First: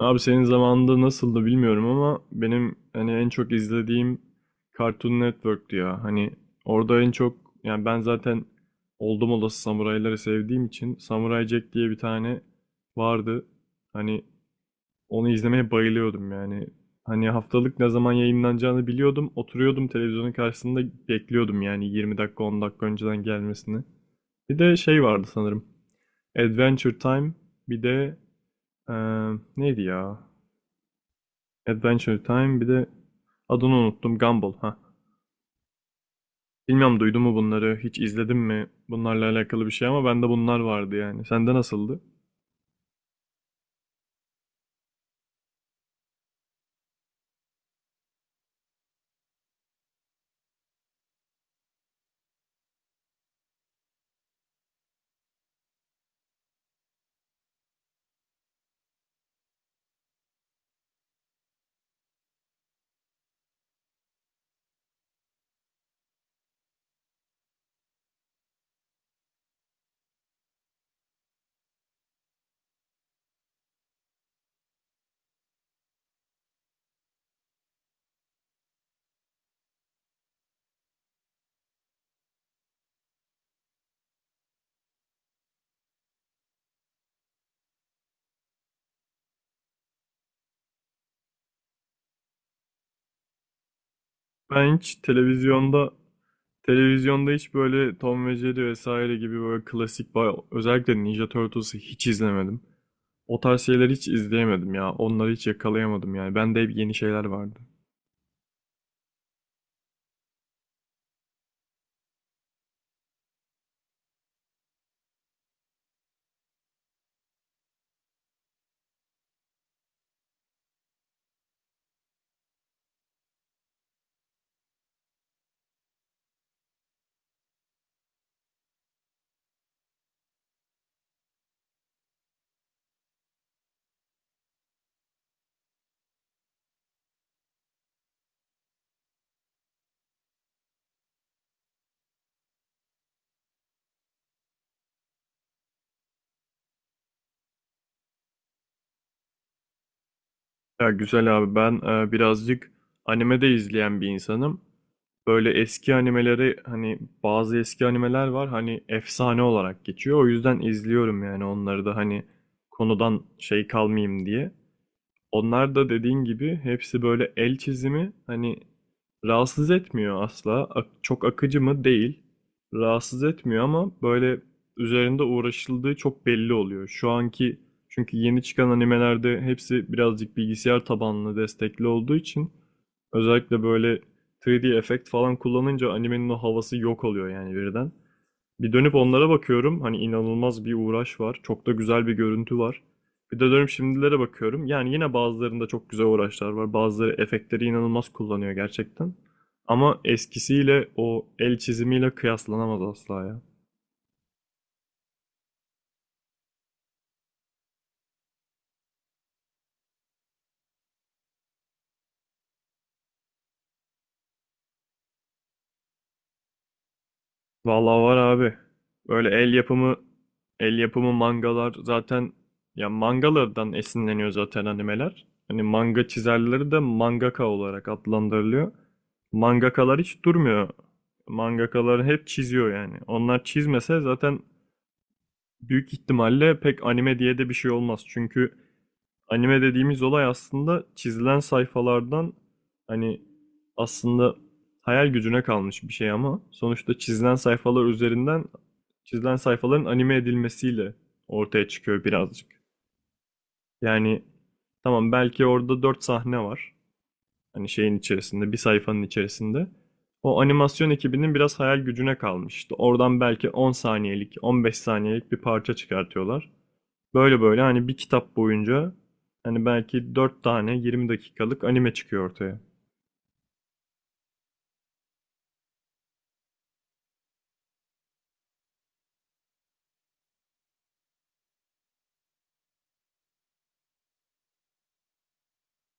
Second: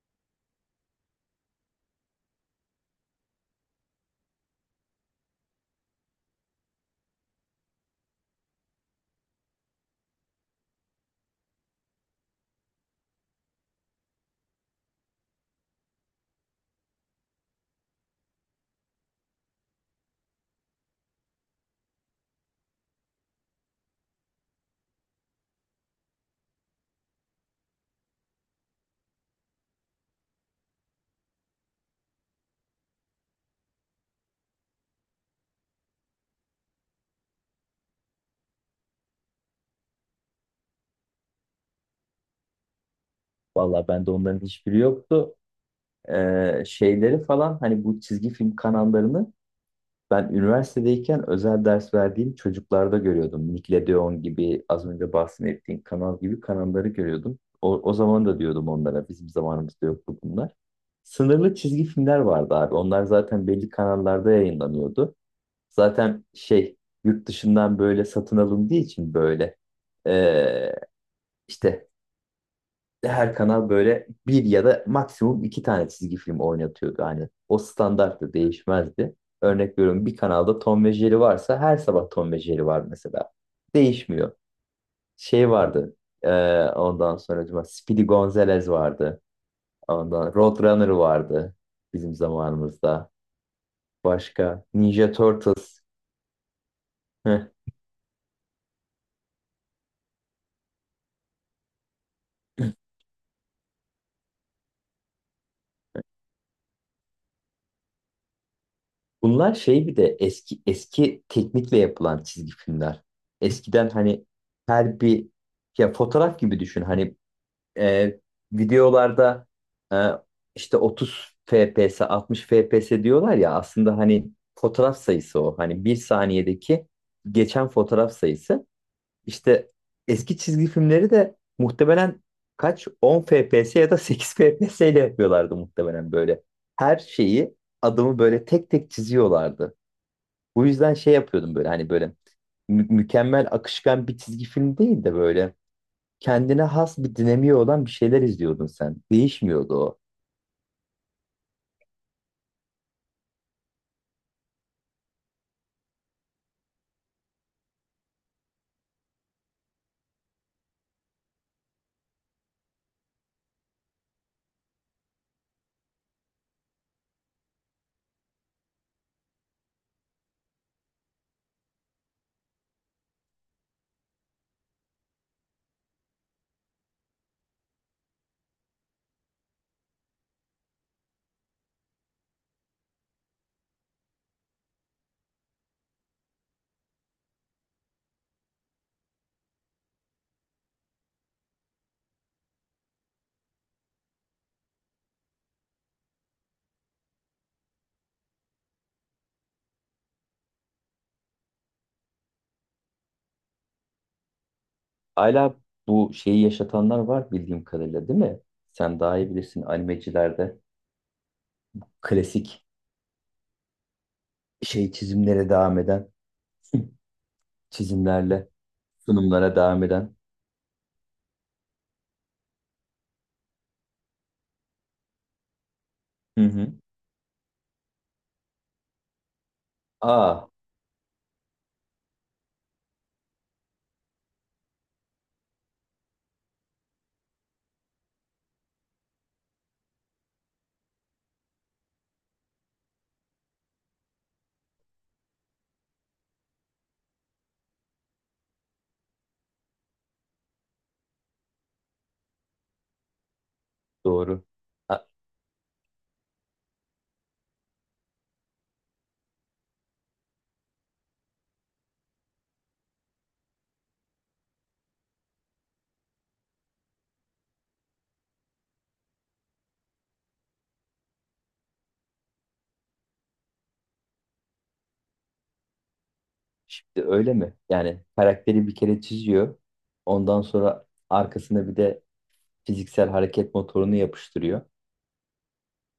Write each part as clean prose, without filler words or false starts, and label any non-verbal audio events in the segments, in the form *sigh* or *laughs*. Abi senin zamanında nasıldı bilmiyorum ama benim en çok izlediğim Cartoon Network'tü ya. Orada en çok, ben zaten oldum olası samurayları sevdiğim için Samurai Jack diye bir tane vardı. Hani Onu izlemeye bayılıyordum yani. Hani haftalık ne zaman yayınlanacağını biliyordum. Oturuyordum televizyonun karşısında, bekliyordum yani 20 dakika 10 dakika önceden gelmesini. Bir de şey vardı sanırım. Adventure Time bir de eee, neydi ya? Adventure Time bir de adını unuttum, Gumball ha. Bilmiyorum, duydun mu bunları, hiç izledin mi bunlarla alakalı bir şey, ama bende bunlar vardı yani. Sende nasıldı? Vallahi bende onların hiçbiri yoktu. Şeyleri falan hani bu çizgi film kanallarını ben üniversitedeyken özel ders verdiğim çocuklarda görüyordum. Nickelodeon gibi az önce bahsettiğim kanal gibi kanalları görüyordum. O zaman da diyordum onlara bizim zamanımızda yoktu bunlar. Sınırlı çizgi filmler vardı abi. Onlar zaten belli kanallarda yayınlanıyordu. Zaten şey yurt dışından böyle satın alındığı için böyle ee, işte her kanal böyle bir ya da maksimum iki tane çizgi film oynatıyordu. Hani o standarttı, değişmezdi. Örnek veriyorum, bir kanalda Tom ve Jerry varsa her sabah Tom ve Jerry var mesela. Değişmiyor. Şey vardı. e, ondan sonra acaba Speedy Gonzales vardı. Ondan Roadrunner vardı bizim zamanımızda. Başka Ben hiç Ninja Turtles. televizyonda, Heh. hiç böyle Tom ve Jerry vesaire gibi böyle klasik özellikle Ninja Turtles'ı hiç izlemedim. O tarz şeyleri hiç izleyemedim ya. Onları hiç yakalayamadım yani. Bende hep yeni şeyler vardı. Bunlar şey, bir de eski eski teknikle yapılan çizgi filmler. Eskiden hani her bir, ya fotoğraf gibi düşün. Hani e, videolarda e, işte 30 FPS, 60 FPS diyorlar ya, aslında hani fotoğraf sayısı o. Hani bir saniyedeki geçen fotoğraf sayısı. İşte eski çizgi filmleri de muhtemelen kaç 10 FPS ya da 8 FPS ile yapıyorlardı muhtemelen böyle. Her şeyi, adımı böyle tek tek çiziyorlardı. Bu yüzden şey yapıyordum böyle, hani böyle mükemmel akışkan bir çizgi film değil de böyle kendine has bir dinamiği olan bir şeyler izliyordun sen. Değişmiyordu o. Ya güzel abi, ben birazcık anime de izleyen bir insanım. Böyle eski animeleri, hani bazı eski animeler var hani efsane olarak geçiyor. O yüzden izliyorum yani onları da, hani konudan şey kalmayayım diye. Onlar da dediğin gibi hepsi böyle el çizimi, hani rahatsız etmiyor asla. Çok akıcı mı? Değil. Rahatsız etmiyor, ama böyle üzerinde uğraşıldığı çok belli oluyor. Şu anki, çünkü yeni çıkan animelerde hepsi birazcık bilgisayar tabanlı destekli olduğu için, özellikle böyle 3D efekt falan kullanınca animenin o havası yok oluyor yani birden. Bir dönüp onlara bakıyorum. Hani inanılmaz bir uğraş var. Çok da güzel bir görüntü var. Bir de dönüp şimdilere bakıyorum. Yani yine bazılarında çok güzel uğraşlar var. Bazıları efektleri inanılmaz kullanıyor gerçekten. Ama eskisiyle, o el çizimiyle kıyaslanamaz asla ya. Hala bu şeyi yaşatanlar var bildiğim kadarıyla, değil mi? Sen daha iyi bilirsin, animecilerde klasik şey çizimlere devam eden *laughs* Vallahi var çizimlerle abi. Böyle sunumlara devam eden. el yapımı mangalar zaten, ya mangalardan esinleniyor zaten animeler. Hani manga Hı çizerleri hı. de mangaka olarak adlandırılıyor. Mangakalar hiç Aa, durmuyor. Mangakalar hep çiziyor yani. Onlar çizmese zaten büyük ihtimalle pek anime diye de bir şey olmaz. Çünkü anime dediğimiz olay aslında çizilen sayfalardan, hani aslında hayal gücüne kalmış bir şey ama sonuçta çizilen sayfalar üzerinden, çizilen sayfaların anime edilmesiyle ortaya çıkıyor birazcık. Yani doğru. Ha, tamam, belki orada 4 sahne var. Hani şeyin içerisinde, bir sayfanın içerisinde. O animasyon ekibinin biraz hayal gücüne kalmış. İşte oradan belki 10 saniyelik, 15 saniyelik bir parça çıkartıyorlar. Böyle böyle hani bir kitap boyunca hani belki 4 tane 20 dakikalık anime çıkıyor ortaya. şimdi öyle mi? Yani karakteri bir kere çiziyor. Ondan sonra arkasına bir de fiziksel hareket motorunu yapıştırıyor.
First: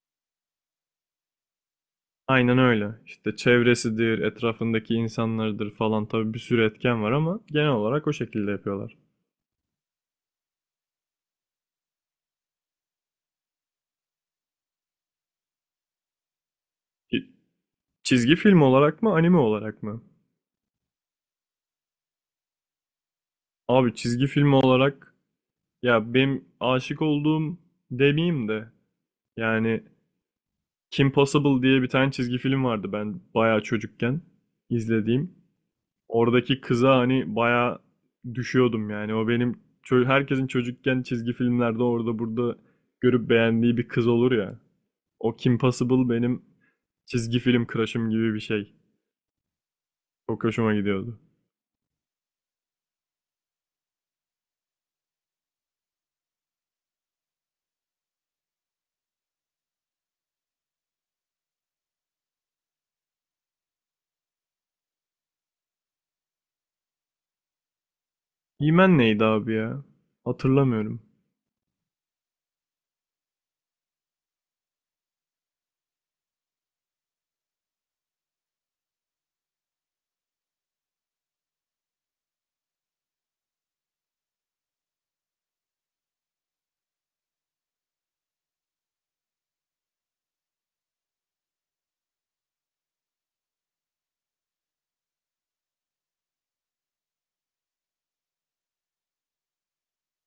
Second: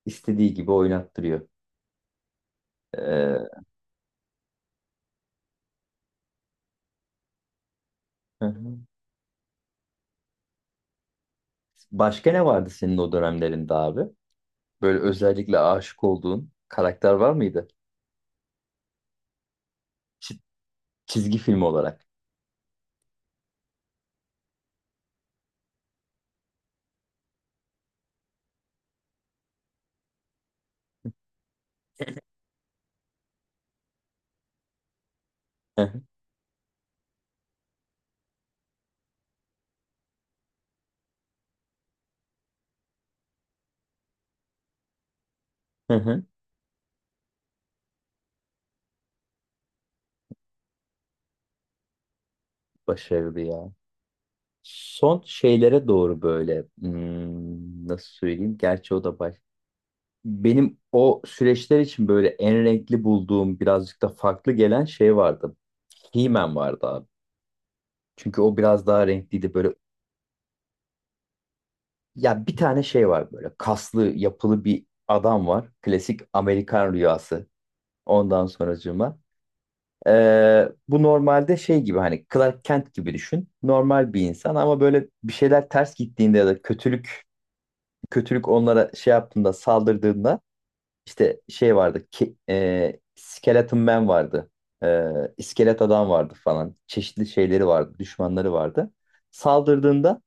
İstediği gibi oynattırıyor. Aynen öyle. İşte Ee, çevresidir, etrafındaki insanlardır falan, tabii bir sürü etken var ama genel olarak o hı şekilde hı. yapıyorlar. Başka ne vardı senin o dönemlerinde abi? Böyle özellikle aşık olduğun karakter Ki- var mıydı? Çizgi film olarak mı, anime olarak mı? Çi- çizgi film olarak. Abi çizgi film olarak, ya benim aşık olduğum demeyeyim de, yani Kim Possible diye bir tane çizgi film vardı ben bayağı çocukken izlediğim. Hı hı, Oradaki kıza hani bayağı düşüyordum yani. O benim, herkesin çocukken çizgi filmlerde orada burada görüp beğendiği bir kız olur ya. O Kim hı Possible hı. benim çizgi film crush'ım gibi bir şey. Çok hoşuma gidiyordu. Başarılı ya. Son şeylere doğru böyle, nasıl söyleyeyim? Gerçi o da baş. Benim o süreçler için böyle en renkli bulduğum, birazcık da farklı gelen şey vardı. He-Man vardı abi. Çünkü o biraz He-Man daha neydi abi renkliydi. Böyle, ya? Hatırlamıyorum. ya bir tane şey var, böyle kaslı yapılı bir adam var. Klasik Amerikan rüyası. Ondan sonracığıma. Bu normalde şey gibi, hani Clark Kent gibi düşün. Normal bir insan ama böyle bir şeyler ters gittiğinde ya da kötülük onlara şey yaptığında, saldırdığında, işte şey vardı ki, Skeleton Man vardı. Ee, iskelet adam vardı falan. Çeşitli şeyleri vardı, düşmanları vardı. Saldırdığında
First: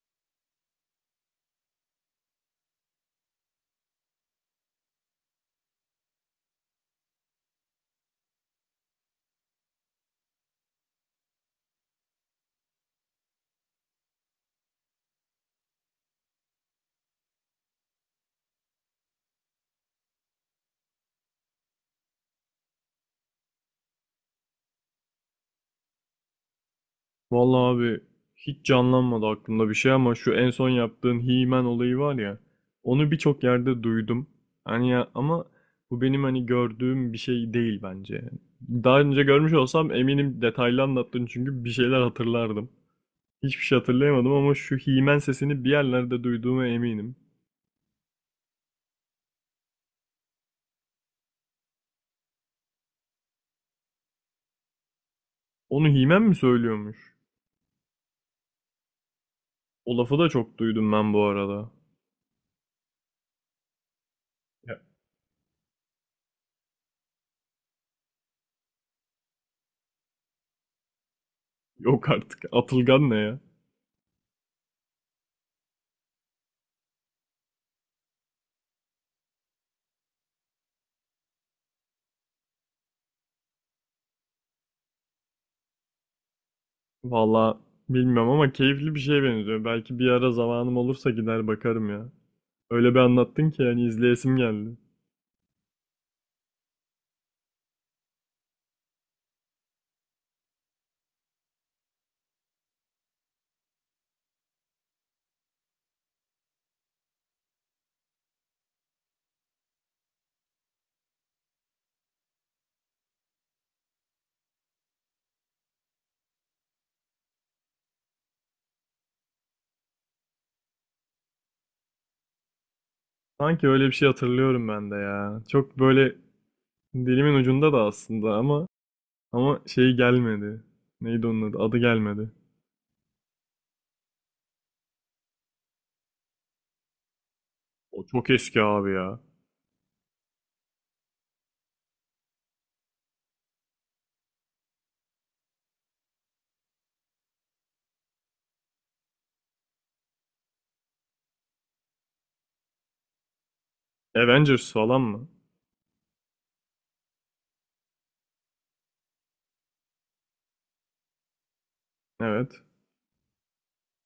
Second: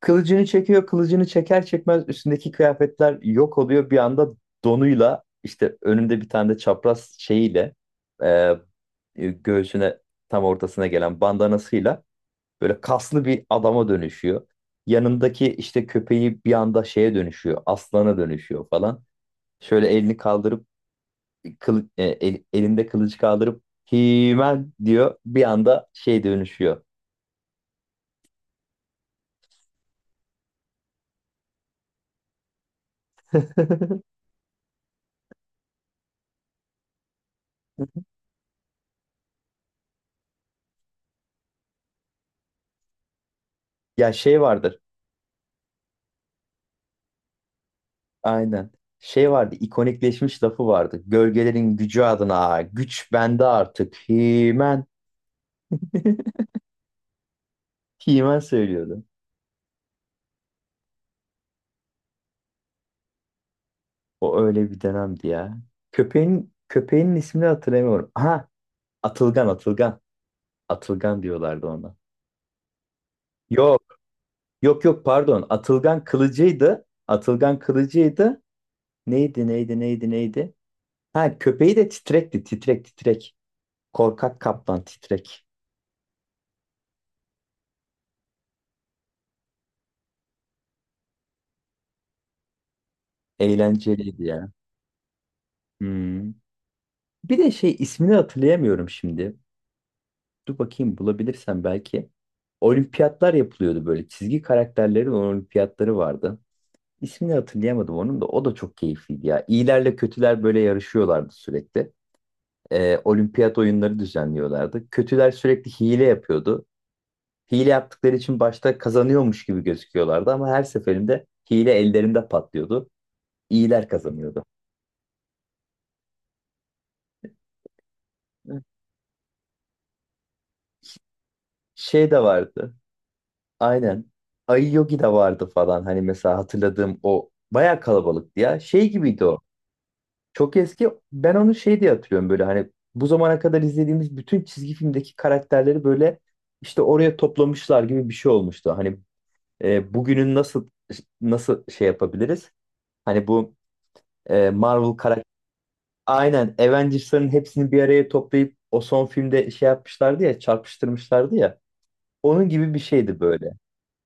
kılıcını çekiyor, kılıcını çeker çekmez üstündeki kıyafetler yok oluyor. Bir anda donuyla, işte önünde bir tane de çapraz şeyiyle, e, göğsüne tam ortasına gelen bandanasıyla böyle kaslı bir adama dönüşüyor. Yanındaki işte köpeği bir anda şeye dönüşüyor, aslana dönüşüyor falan. Şöyle elini kaldırıp, elinde kılıcı kaldırıp Himen diyor, bir anda şey dönüşüyor. Vallahi abi hiç canlanmadı aklımda bir şey ama şu en son yaptığın He-Man olayı var ya, onu birçok yerde *laughs* duydum. Hani ya, ama bu benim hani gördüğüm bir şey değil bence. Daha önce görmüş olsam eminim, detaylı anlattın çünkü bir şeyler hatırlardım. Hiçbir şey Ya hatırlayamadım şey ama şu vardır. He-Man sesini bir yerlerde duyduğuma eminim. Aynen. Şey vardı, ikonikleşmiş lafı vardı. Gölgelerin gücü adına güç bende artık. Himen. Onu He-Man mi *laughs* söylüyormuş? Himen söylüyordu. O lafı da çok duydum ben bu arada. O öyle Ya, bir dönemdi ya. Köpeğin ismini hatırlamıyorum. Aha, Atılgan, Atılgan. Atılgan diyorlardı ona. yok artık. Atılgan ne ya? Yok, yok yok, pardon. Atılgan kılıcıydı. Atılgan kılıcıydı. Neydi, neydi, neydi, neydi? Ha, köpeği de titrekti, titrek, titrek. Korkak kaplan Titrek. Valla bilmiyorum ama keyifli bir şeye benziyor. Belki bir ara zamanım olursa gider bakarım ya. Öyle bir anlattın ki yani Eğlenceliydi izleyesim ya. geldi. Hmm. Bir de şey, ismini hatırlayamıyorum şimdi. Dur bakayım, bulabilirsem belki. Olimpiyatlar yapılıyordu böyle. Çizgi karakterlerin olimpiyatları vardı. İsmini hatırlayamadım onun da. O da çok keyifliydi ya. İyilerle kötüler böyle yarışıyorlardı sürekli. Olimpiyat oyunları düzenliyorlardı. Kötüler sürekli hile yapıyordu. Hile yaptıkları için başta kazanıyormuş gibi gözüküyorlardı ama her seferinde hile ellerinde patlıyordu. Sanki öyle İyiler bir şey kazanıyordu. hatırlıyorum ben de ya. Çok böyle dilimin ucunda da aslında ama, şey gelmedi. Neydi onun adı? Adı Şey de gelmedi. vardı. Aynen. Ayı Yogi de vardı falan. Hani mesela hatırladığım, o bayağı O çok kalabalıktı ya. eski abi Şey ya. gibiydi o. Çok eski. Ben onu şey diye hatırlıyorum, böyle hani bu zamana kadar izlediğimiz bütün çizgi filmdeki karakterleri böyle işte oraya toplamışlar gibi bir şey olmuştu. Hani bugünün, nasıl şey yapabiliriz? Hani bu Avengers Marvel falan karakter, mı? aynen Avengers'ların hepsini bir araya toplayıp o son filmde şey yapmışlardı ya, çarpıştırmışlardı ya. Onun Evet. gibi bir şeydi böyle.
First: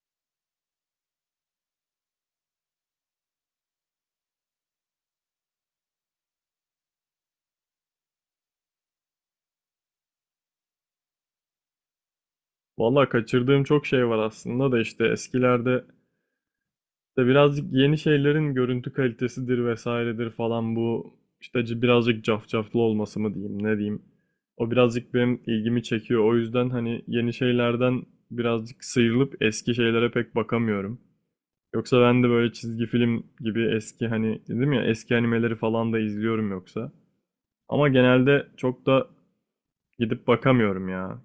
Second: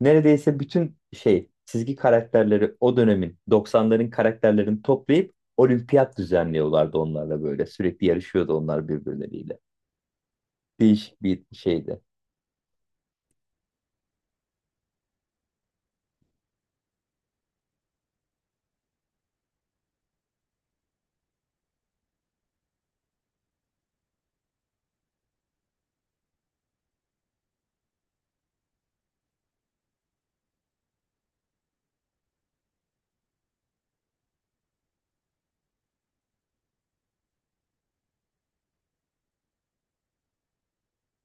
Neredeyse bütün şey çizgi karakterleri, o dönemin, doksanların karakterlerini toplayıp olimpiyat düzenliyorlardı onlarla böyle. Sürekli yarışıyordu onlar birbirleriyle. Değişik bir şeydi. Valla kaçırdığım çok şey var aslında da, işte eskilerde, İşte birazcık yeni şeylerin görüntü kalitesidir vesairedir falan, bu işte birazcık cafcaflı olması mı diyeyim ne diyeyim. O birazcık benim ilgimi çekiyor. O yüzden hani yeni şeylerden birazcık sıyrılıp eski şeylere pek bakamıyorum. Yoksa ben de böyle çizgi film gibi eski, hani dedim ya eski animeleri falan da izliyorum yoksa. Ama genelde çok da gidip bakamıyorum ya.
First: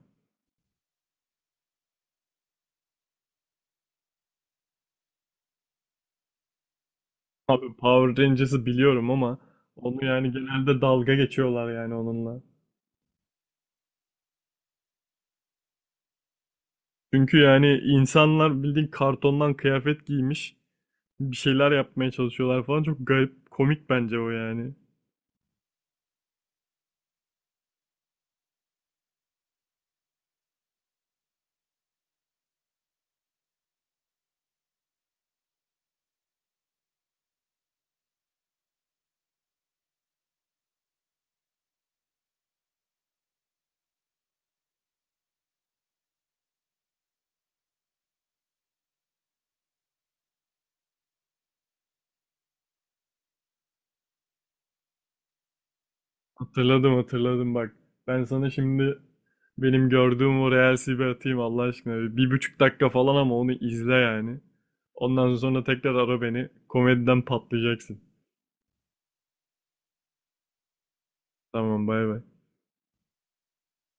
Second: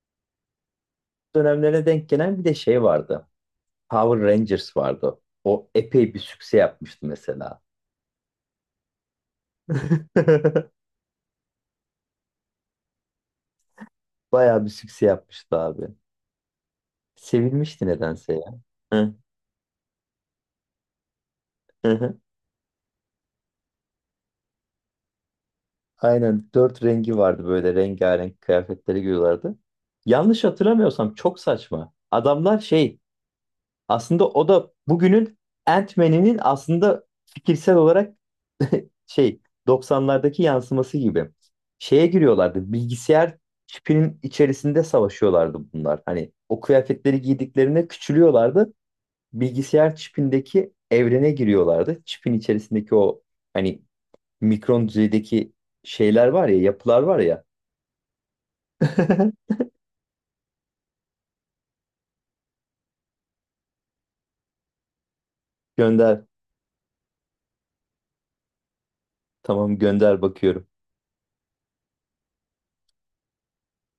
Dönemlere denk gelen bir de şey vardı. Power Rangers vardı. O epey bir sükse yapmıştı mesela. Abi Power Rangers'ı biliyorum ama onu yani genelde *laughs* dalga geçiyorlar yani onunla. Bayağı bir sükse yapmıştı abi. Çünkü yani Sevilmişti nedense ya. insanlar bildiğin kartondan kıyafet giymiş, bir şeyler yapmaya *laughs* çalışıyorlar falan. Çok garip, komik bence o yani. Aynen dört rengi vardı, böyle rengarenk kıyafetleri giyiyorlardı. Yanlış hatırlamıyorsam çok saçma. Adamlar şey, aslında o da bugünün Ant-Man'inin aslında fikirsel olarak şey, 90'lardaki yansıması gibi. Şeye giriyorlardı, bilgisayar çipinin içerisinde savaşıyorlardı bunlar. Hani o kıyafetleri giydiklerinde küçülüyorlardı. Bilgisayar çipindeki evrene giriyorlardı. Çipin içerisindeki o, hani mikron düzeydeki şeyler var ya, yapılar var ya. Hatırladım bak. Ben sana şimdi *laughs* benim gördüğüm o Reels'i bir atayım Allah aşkına. Bir buçuk dakika falan ama onu izle yani. Ondan sonra tekrar ara Gönder. beni. Komediden patlayacaksın. Tamam, gönder, bakıyorum. Tamam bay bay.